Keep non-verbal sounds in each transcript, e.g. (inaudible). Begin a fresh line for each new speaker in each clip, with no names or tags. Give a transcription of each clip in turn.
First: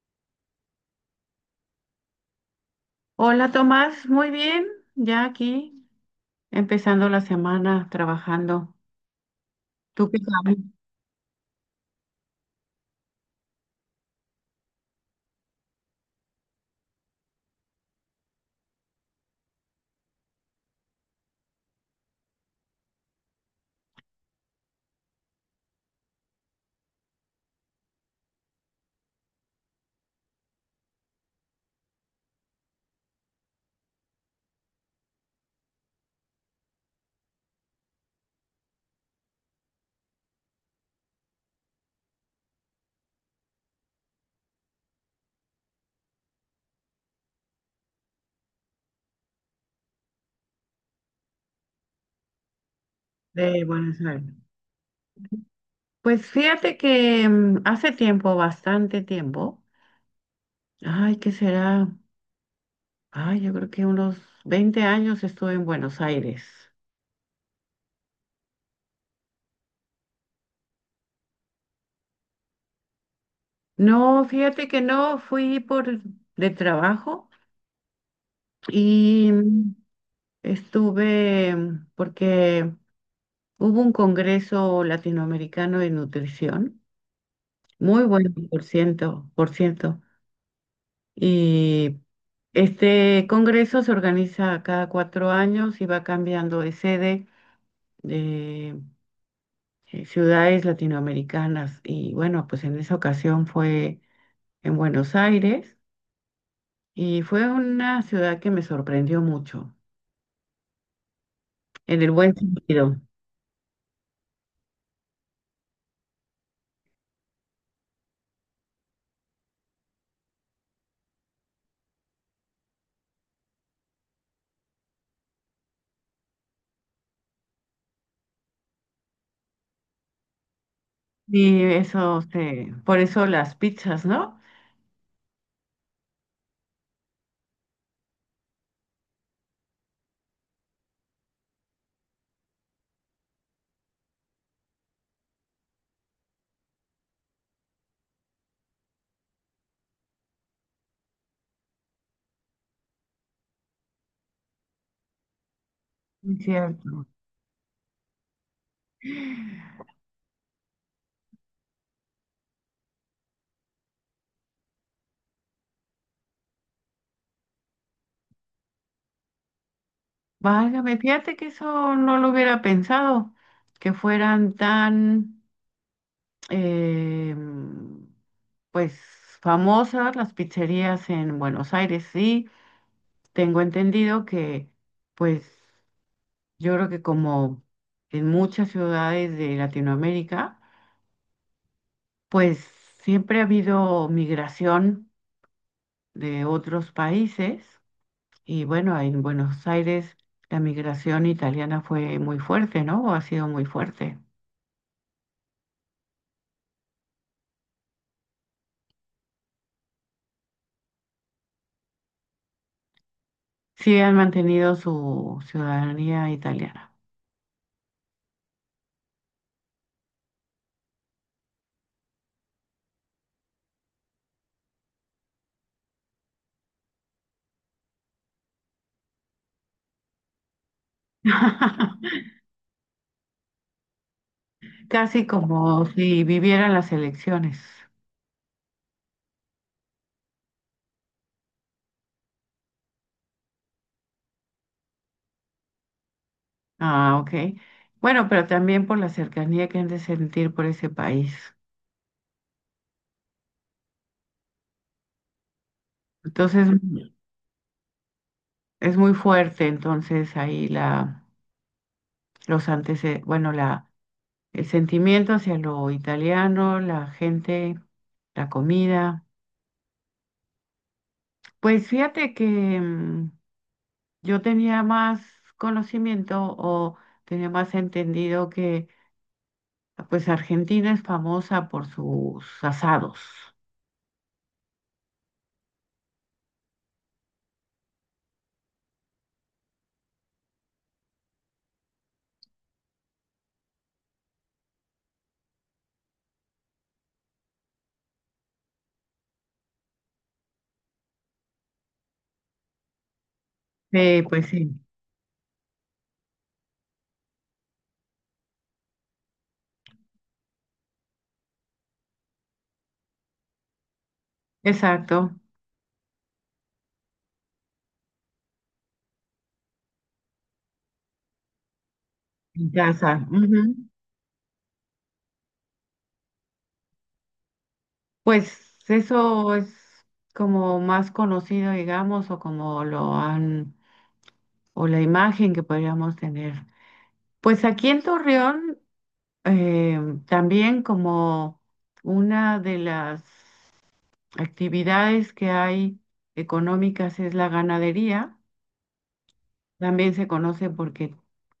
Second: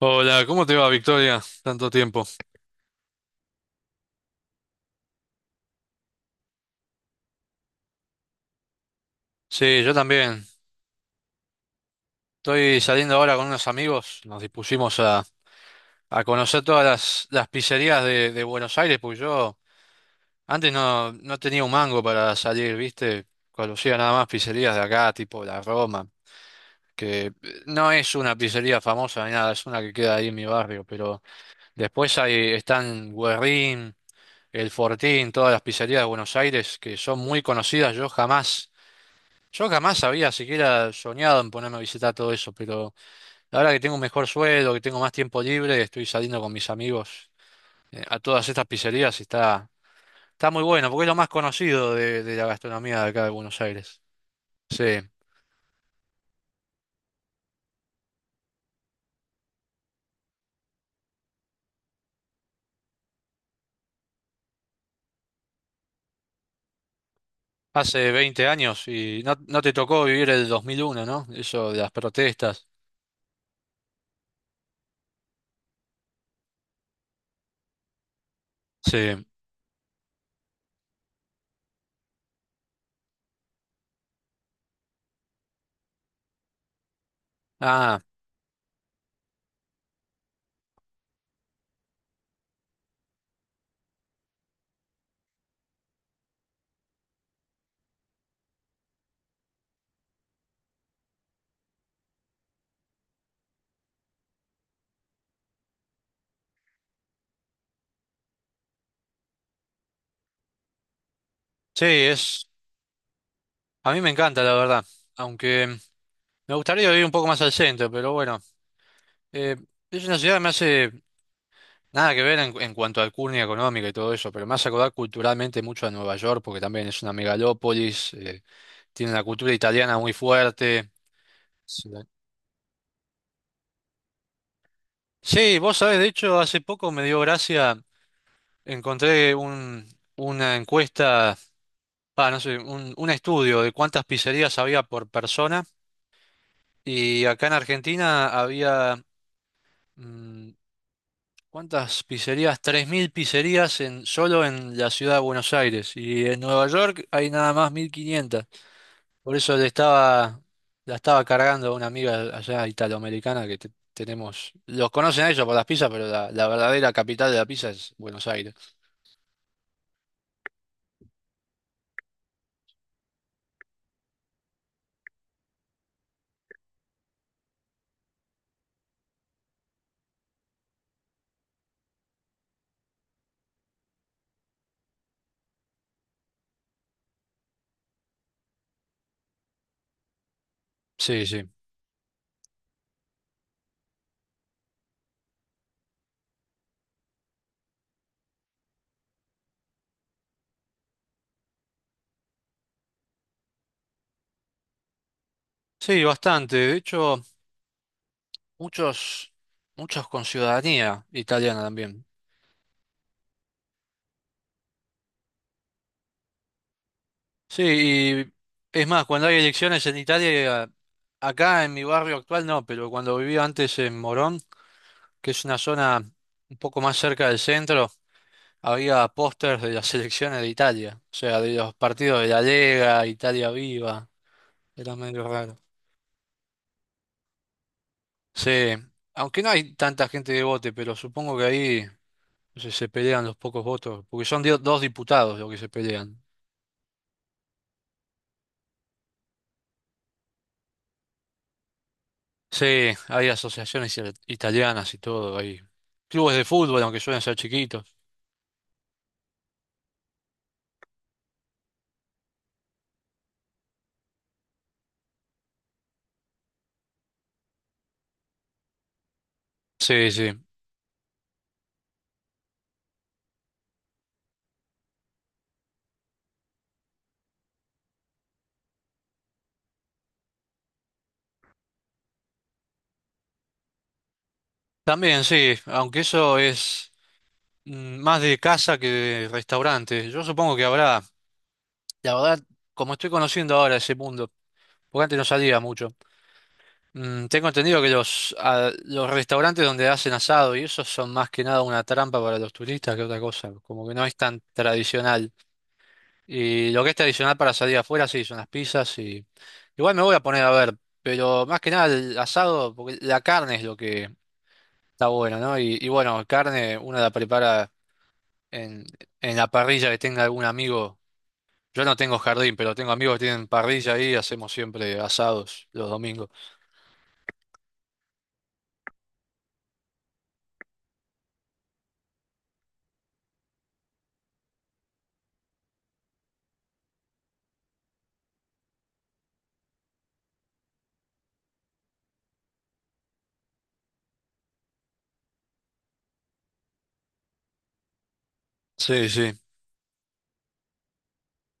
Hola, ¿cómo te va, Victoria? Tanto tiempo.
Hola Tomás, muy bien, ya aquí empezando la semana trabajando.
Sí, yo
¿Tú qué
también.
sabes
Estoy saliendo ahora con unos amigos. Nos dispusimos a conocer todas las pizzerías de Buenos Aires, porque yo antes no, no tenía un mango para salir, ¿viste? Conocía nada más pizzerías de acá, tipo la Roma, que no es una pizzería famosa ni nada, es una que queda ahí en mi barrio, pero después ahí están Guerrín, El Fortín, todas las pizzerías de Buenos Aires que son muy conocidas. Yo jamás había siquiera soñado en ponerme a visitar todo eso, pero ahora que tengo un mejor sueldo, que tengo más tiempo libre, estoy saliendo con mis amigos a todas estas pizzerías y está muy bueno, porque es lo más conocido de la gastronomía de acá de Buenos
de Buenos
Aires.
Aires?
Sí,
Pues fíjate que hace tiempo, bastante tiempo, ay, ¿qué será? Ay, yo creo que unos 20 años estuve en Buenos Aires.
hace 20 años y no, no te tocó vivir el 2001, ¿no? Eso de las protestas.
No, fíjate que no, fui por de trabajo
Sí.
y estuve porque hubo un congreso latinoamericano de nutrición.
Ah,
Muy buen por ciento, por ciento. Y este congreso se organiza cada 4 años y va cambiando de sede de ciudades latinoamericanas. Y bueno, pues en esa ocasión fue en Buenos Aires y fue una ciudad que me sorprendió mucho,
sí,
en el buen
es...
sentido.
A mí me encanta, la verdad, aunque me gustaría vivir un poco más al centro, pero bueno, eh, es una ciudad que me hace. Nada que ver en cuanto al curnia económica y todo eso, pero me hace acordar culturalmente mucho a Nueva York, porque también es una megalópolis, tiene una cultura italiana muy fuerte.
Y
Sí,
eso, por eso las pizzas, ¿no?
sí, vos sabés, de hecho, hace poco me dio gracia, encontré una encuesta, no sé, un estudio de cuántas pizzerías había por persona, y acá en Argentina había, mm, ¿cuántas pizzerías? 3.000 pizzerías solo en la ciudad de Buenos Aires, y
Es
en Nueva
cierto.
York hay nada más 1.500. Por eso la estaba cargando a una amiga allá italoamericana que tenemos. Los conocen a ellos por las pizzas, pero la verdadera capital de la pizza es Buenos Aires.
Válgame, fíjate que eso no lo hubiera pensado, que fueran tan, eh, pues, famosas las pizzerías en Buenos Aires. Sí, tengo entendido que, pues, yo creo que como en muchas ciudades de Latinoamérica,
Sí, sí.
pues siempre ha habido migración de otros países. Y bueno, en Buenos Aires la migración italiana fue muy fuerte, ¿no? O ha sido muy fuerte.
Sí, bastante. De hecho, muchos, muchos con ciudadanía italiana también.
Sí han mantenido su ciudadanía italiana.
Sí, y es más, cuando hay elecciones en Italia, acá en mi barrio actual no, pero cuando vivía antes en Morón, que es una zona un poco más cerca del centro. Había pósters de las selecciones de Italia, o sea, de los partidos
(laughs)
de la Lega, Italia Viva, era medio
Casi
raro.
como si vivieran las elecciones.
Sí, aunque no hay tanta gente de vote, pero supongo que ahí no sé, se pelean los pocos votos, porque son dos diputados los que se pelean.
Ah, ok. Bueno, pero también por la cercanía que han de sentir por ese país.
Sí, hay asociaciones italianas y todo, hay clubes de
Entonces,
fútbol, aunque
ujú.
suelen ser chiquitos.
Es muy fuerte, entonces ahí la, los antecedentes, bueno, la, el sentimiento hacia lo italiano, la gente, la comida.
Sí, sí.
Pues fíjate que mm, yo tenía más conocimiento o tenía más entendido que pues Argentina es famosa por sus asados.
También sí, aunque eso es más de casa que de restaurante. Yo supongo que habrá, la verdad, como estoy conociendo ahora ese mundo. Porque antes no salía mucho. Tengo entendido que los restaurantes donde hacen asado y eso son más que nada una trampa para los turistas que otra cosa. Como que no es
Sí,
tan
pues sí,
tradicional. Y lo que es tradicional para salir afuera, sí, son las pizzas. Igual me voy a poner a ver, pero más que nada el asado, porque la carne es lo que está bueno,
exacto,
¿no? Y bueno, carne uno la prepara en, en la parrilla que tenga algún amigo. Yo no tengo jardín,
en
pero tengo amigos que
casa.
tienen
Ujú.
parrilla ahí y hacemos siempre asados los domingos.
Pues eso es como más conocido, digamos, o como lo han, o la imagen que podríamos tener. Pues aquí en Torreón, eh, también como una de las actividades que hay económicas es la ganadería.
Sí, sí.
También se conoce porque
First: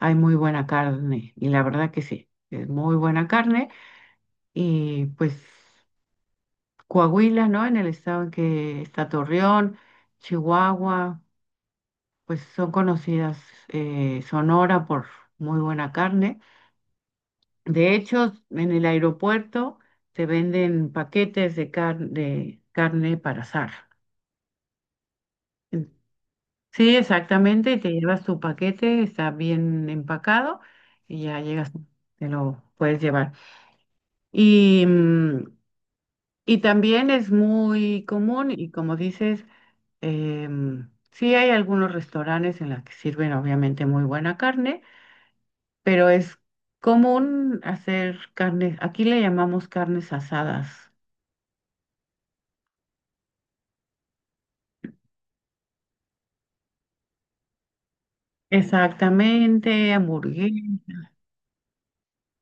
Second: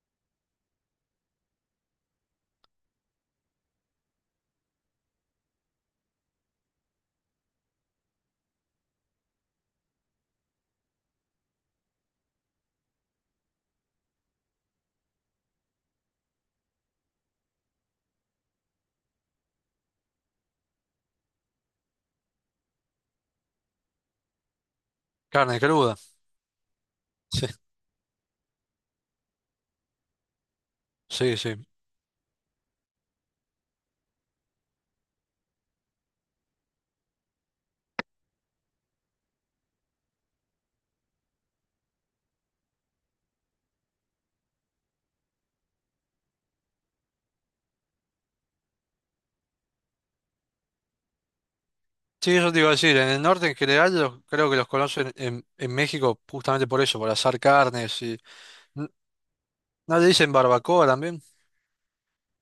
hay muy buena carne y la verdad que sí, es muy buena carne y pues Coahuila, ¿no? En el estado en que está Torreón, Chihuahua, pues son conocidas, Sonora por muy buena carne. De hecho, en el aeropuerto se venden paquetes de carne para asar.
Carne cruda,
En- Sí, exactamente, te llevas tu paquete, está bien empacado y
sí,
ya
sí.
llegas, te lo puedes llevar. Y, mm, y también es muy común y como dices, sí hay algunos restaurantes en los que sirven obviamente muy buena carne, pero es común hacer carnes, aquí le llamamos carnes asadas.
Sí, eso te iba a decir, en el norte en general creo que los conocen en México justamente por eso, por asar carnes. n-
Exactamente,
¿No le dicen
hamburguesas.
barbacoa también?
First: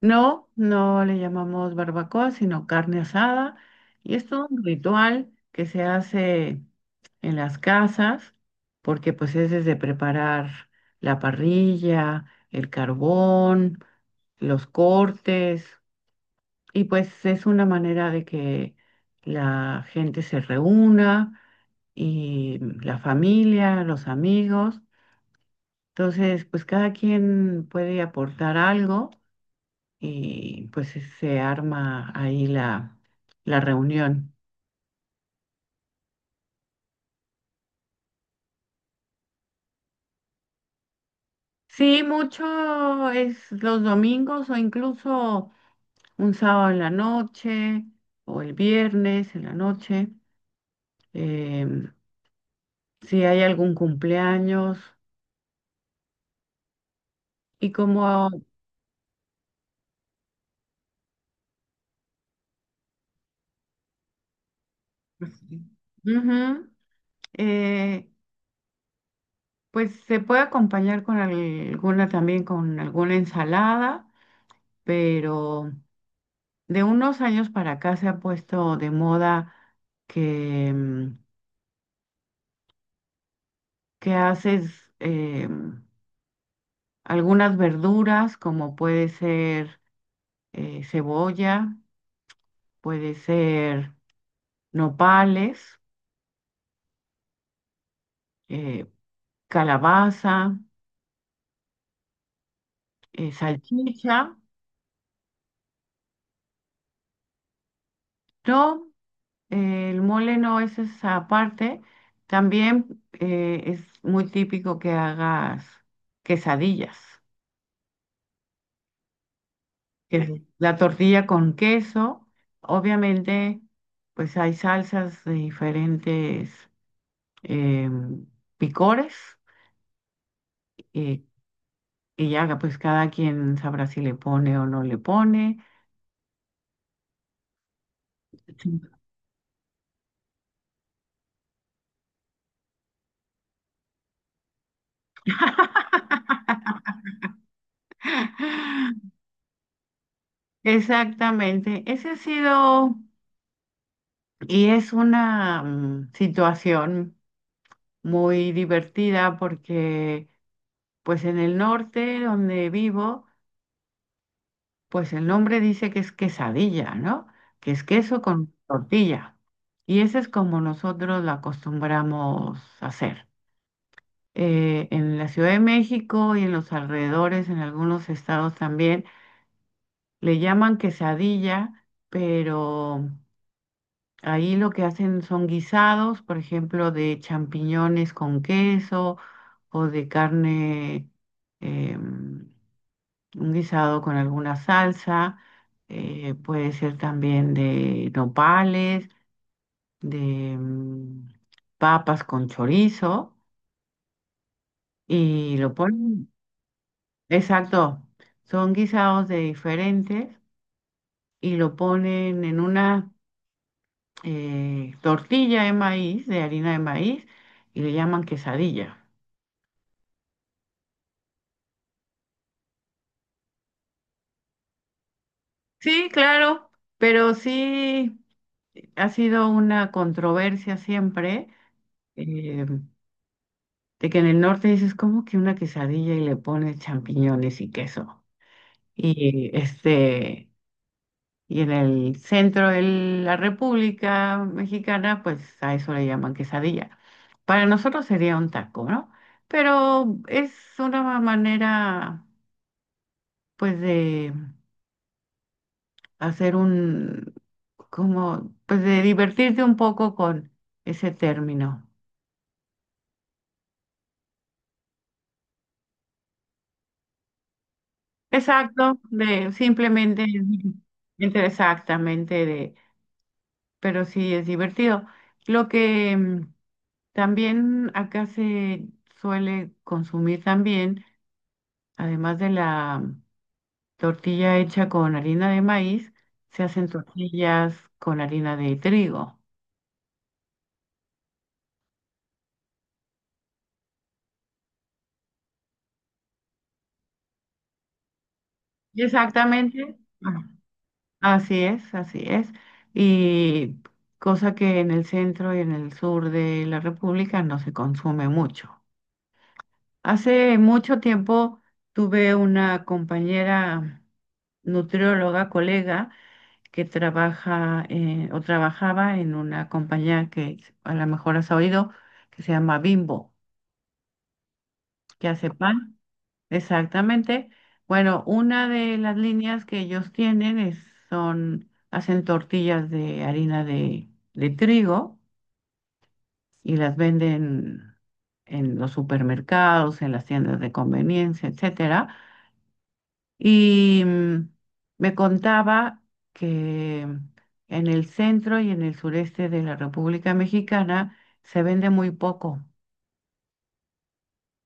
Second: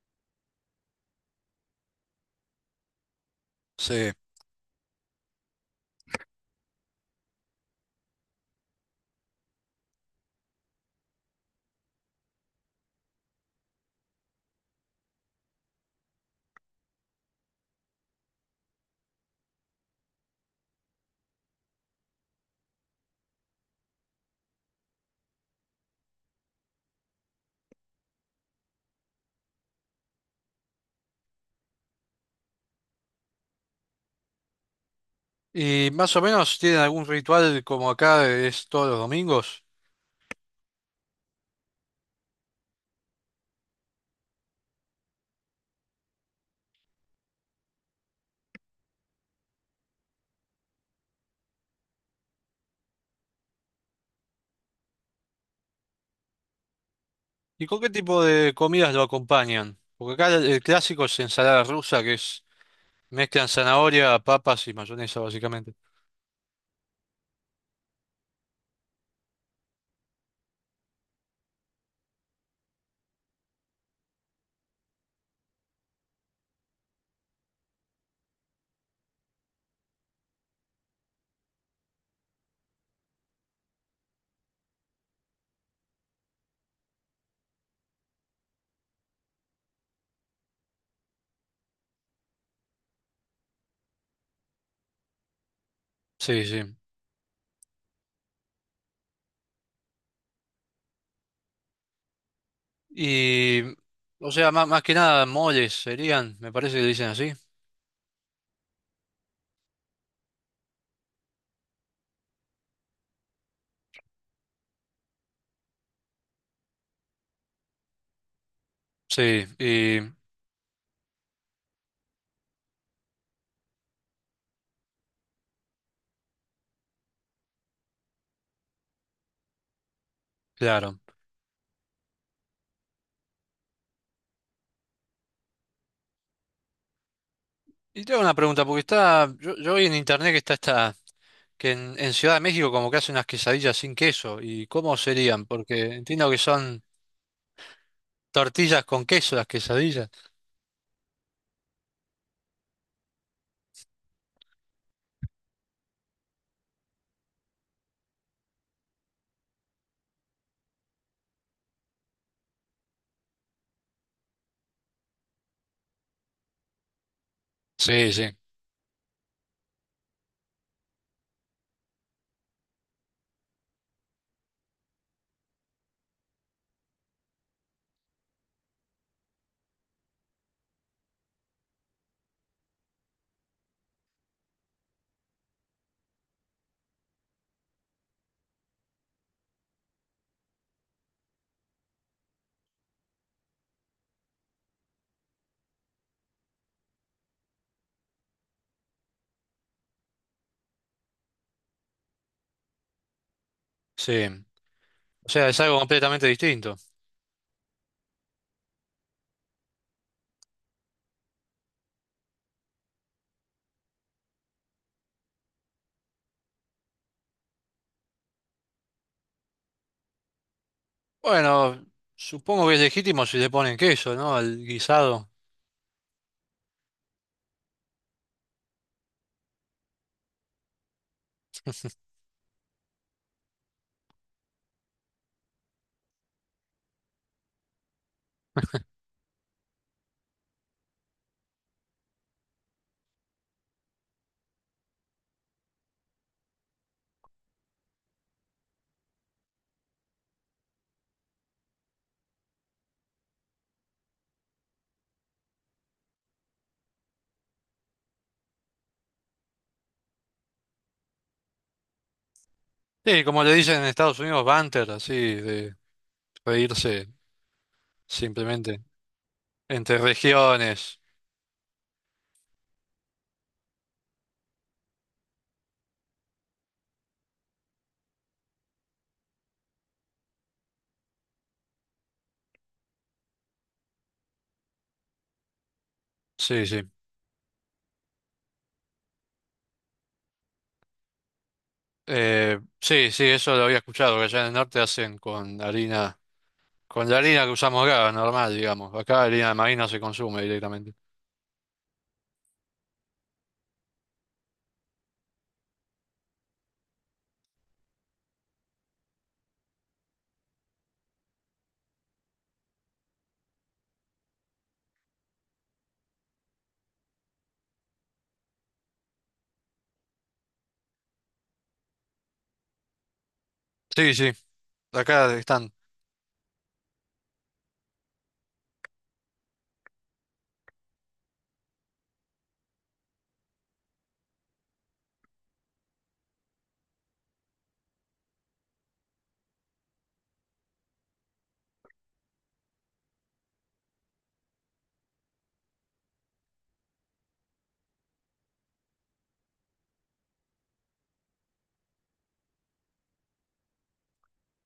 No, no le llamamos barbacoa, sino carne asada.
Sí.
Y es todo un ritual que se hace en las casas, porque pues es desde preparar la parrilla, el carbón, los cortes, y pues es una manera de que la gente se reúna y la familia, los amigos. Entonces, pues cada quien puede aportar algo y pues sí se arma ahí la, la reunión.
¿Y más o menos tienen algún ritual como acá es todos los domingos?
Sí, mucho es los domingos o incluso un sábado en la noche o el viernes en la noche, em, si hay algún cumpleaños
¿Y
y
con qué tipo
como,
de comidas lo acompañan? Porque acá el clásico es ensalada rusa, que es mezclan zanahoria, papas y mayonesa básicamente.
ujú, eh, pues se puede acompañar con alguna también, con alguna ensalada, pero... De unos años para acá se ha puesto de moda que, mm, que haces algunas verduras, como puede ser cebolla, puede ser nopales,
Sí, sí.
eh, calabaza,
Y, o
salchicha.
sea, más, más que nada moles serían, me parece que le dicen así.
No, el mole no es esa parte. También es muy típico que hagas quesadillas.
Sí, y
La tortilla con queso. Obviamente, pues hay salsas de diferentes em, picores
claro.
y, y ya pues cada quien sabrá si le pone o no le pone.
Y tengo una pregunta, porque yo vi en internet que está esta, que en Ciudad de México como que hacen unas quesadillas sin queso. ¿Y cómo serían? Porque entiendo que son tortillas con
(laughs) Sí.
queso las quesadillas.
Exactamente. Ese ha sido y es una situación muy divertida porque pues en el norte donde vivo, pues el nombre dice que es quesadilla, ¿no? Que es
Sí,
queso
sí.
con tortilla. Y ese es como nosotros la acostumbramos hacer. En la Ciudad de México y en los alrededores, en algunos estados también, le llaman quesadilla, pero ahí lo que hacen son guisados, por ejemplo, de champiñones con queso o de carne, em, un guisado con alguna salsa, puede ser también de nopales, de papas con chorizo
Sí. O sea,
y
es
lo
algo completamente
ponen,
distinto.
exacto, son guisados de diferentes y lo ponen en una tortilla de maíz, de harina de maíz y le llaman quesadilla.
Bueno, supongo que es legítimo si le ponen queso, ¿no? Al guisado.
Sí, claro, pero sí ha sido una controversia siempre. eh, De que en el norte dices, ¿como que una quesadilla y le pones champiñones y queso? Y este, y en el centro de la República Mexicana, pues a eso le llaman quesadilla. Para nosotros sería un taco, ¿no? Pero es una manera, pues, de hacer un, como, pues, de divertirte un poco con ese término.
Sí, como le dicen en Estados Unidos, banter, así, de reírse simplemente
Exacto, de
entre
simplemente,
regiones.
exactamente de, pero sí es divertido. Lo que también acá se suele consumir también, además de la tortilla hecha con harina de maíz, se
Sí,
hacen
sí.
tortillas con harina de trigo.
Sí, sí, eso lo había escuchado, que allá en el norte hacen con harina, con la harina que usamos acá, normal, digamos. Acá harina de maíz no
Exactamente.
se consume
Ah,
directamente.
así es, así es. Y cosa que en el centro y en el sur de la República no se consume mucho. Hace mucho tiempo tuve una compañera nutrióloga, colega, que trabaja o trabajaba en una compañía que a lo mejor has oído, que se llama Bimbo,
Sí, sí,
que
acá
hace
están.
pan. Exactamente. Bueno, una de las líneas que ellos tienen es, son, hacen tortillas de harina de trigo y las venden en los supermercados, en las tiendas de conveniencia, etcétera. Y me contaba que en el centro y en el sureste de la República Mexicana se vende muy poco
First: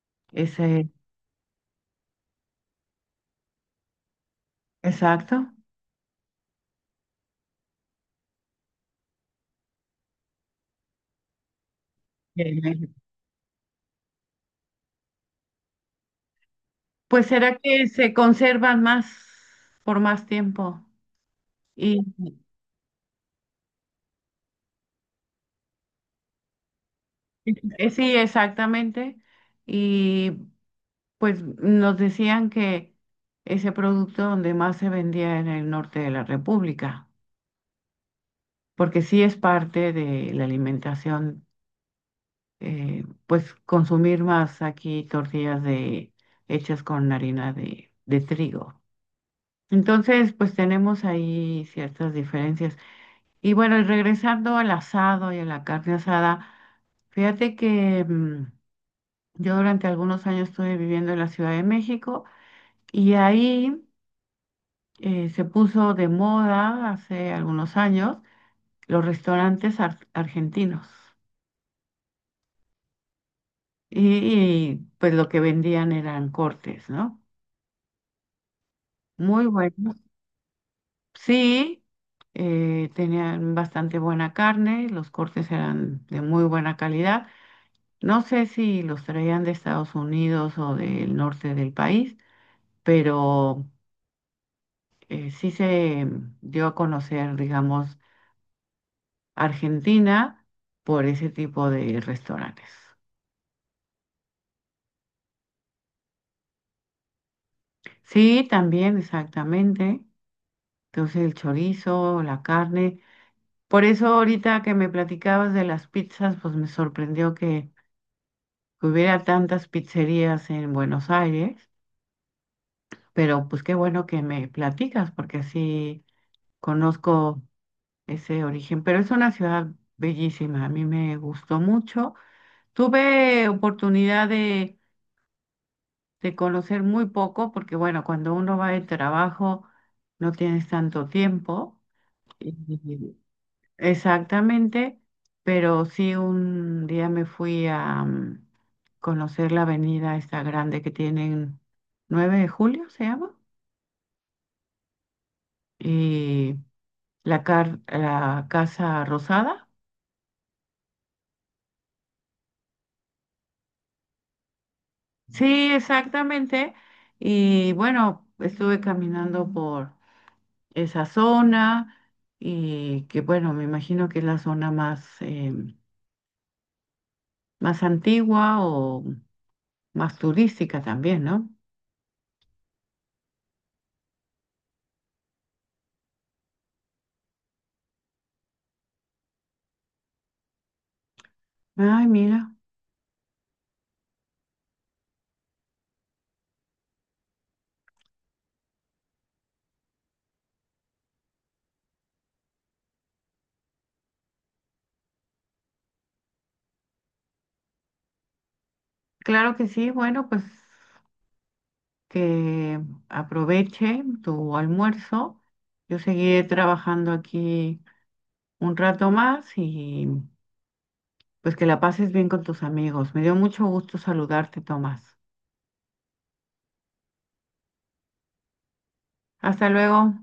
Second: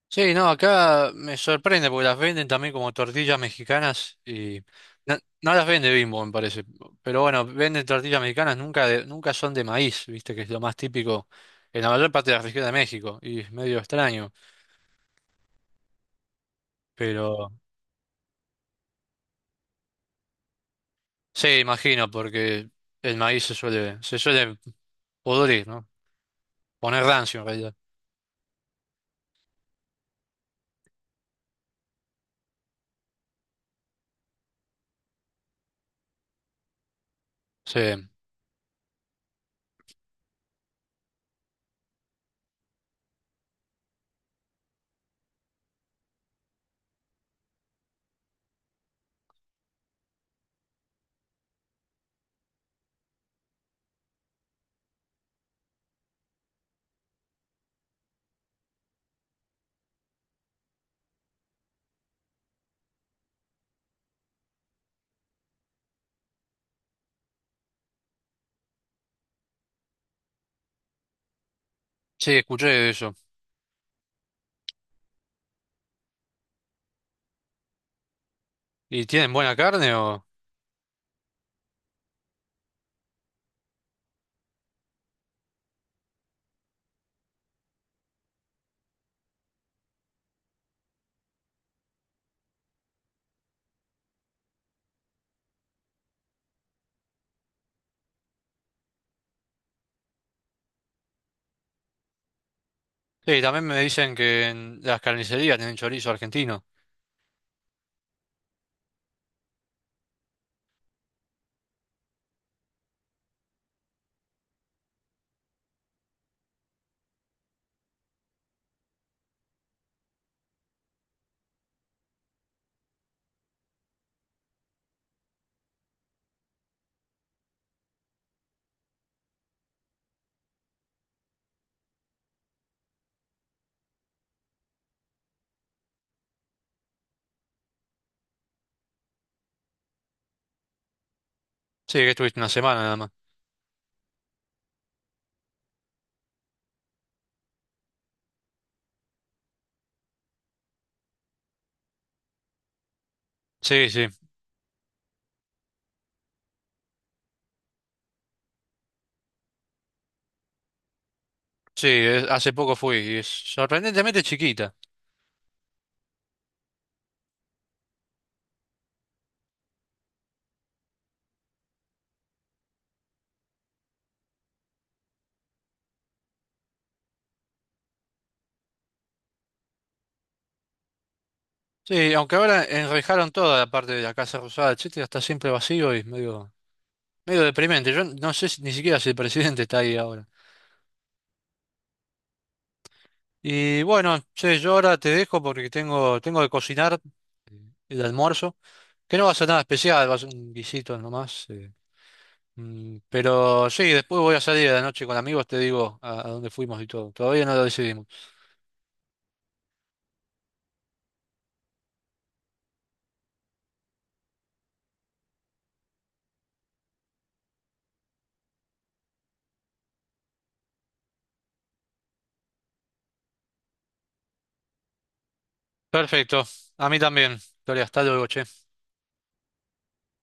Sí, no,
ese
acá me sorprende porque las venden también como tortillas mexicanas y no,
exacto.
no las vende Bimbo, me parece. Pero bueno, venden tortillas mexicanas, nunca, nunca son de maíz, viste, que es lo más típico en la mayor parte de la
En
región de
México.
México y es medio extraño,
Pues
pero
será que se conservan más por más tiempo.
sí,
Y
imagino, porque el maíz se suele pudrir, ¿no? Poner rancio en realidad.
sí, exactamente. Y pues nos decían que ese producto donde más se vendía en el norte de la República,
Sí,
porque sí es parte de la alimentación, pues consumir más aquí tortillas de, hechas con harina de trigo. Entonces, pues tenemos ahí ciertas diferencias. Y bueno, y regresando al asado y a la carne asada, fíjate que yo durante algunos años estuve viviendo en la Ciudad de México y ahí, se puso de moda hace algunos años los restaurantes argentinos.
sí, escuché eso.
Y, y pues lo que vendían eran cortes, ¿no?
¿Y tienen
Muy
buena carne
bueno.
o?
Sí, tenían bastante buena carne, los cortes eran de muy buena calidad. No sé si los traían de Estados Unidos o del norte del país, pero sí se dio a conocer, digamos, Argentina por ese tipo de restaurantes.
Sí, también me dicen que en las carnicerías tienen chorizo argentino.
Sí, también, exactamente. Entonces el chorizo, la carne. Por eso ahorita que me platicabas de las pizzas, pues me sorprendió que hubiera tantas pizzerías en Buenos Aires, pero pues qué bueno que me platicas porque sí conozco ese origen, pero es una ciudad bellísima, a mí me gustó mucho. Tuve oportunidad de conocer muy poco porque bueno, cuando uno va de trabajo no tienes tanto tiempo.
Sí, que estuviste una semana nada más.
Y exactamente, pero sí un día me fui a, conocer la avenida esta grande que tienen, 9 de Julio, se llama,
Sí, sí,
y la Casa Rosada.
sí, hace poco fui y es sorprendentemente chiquita.
Sí, exactamente. Y bueno, estuve caminando por esa zona y que bueno, me imagino que es la zona más antigua o más turística también, ¿no?
Sí, aunque ahora enrejaron toda la parte de la Casa Rosada, etcétera, está siempre vacío y medio, medio deprimente. Yo no sé ni siquiera si el presidente está ahí ahora.
Ay, mira.
Y bueno, che, yo ahora te dejo porque tengo que cocinar el almuerzo. Que no va a ser nada especial, va a ser un guisito nomás. Pero sí, después voy a salir a la noche con amigos, te digo a dónde fuimos y todo. Todavía no lo decidimos.
Claro que sí, bueno, pues que aproveche tu almuerzo. Yo seguiré trabajando aquí un rato más y pues que la pases bien con tus amigos. Me dio mucho gusto saludarte, Tomás.
Perfecto, a mí también. Victoria, hasta luego, che.
Hasta luego.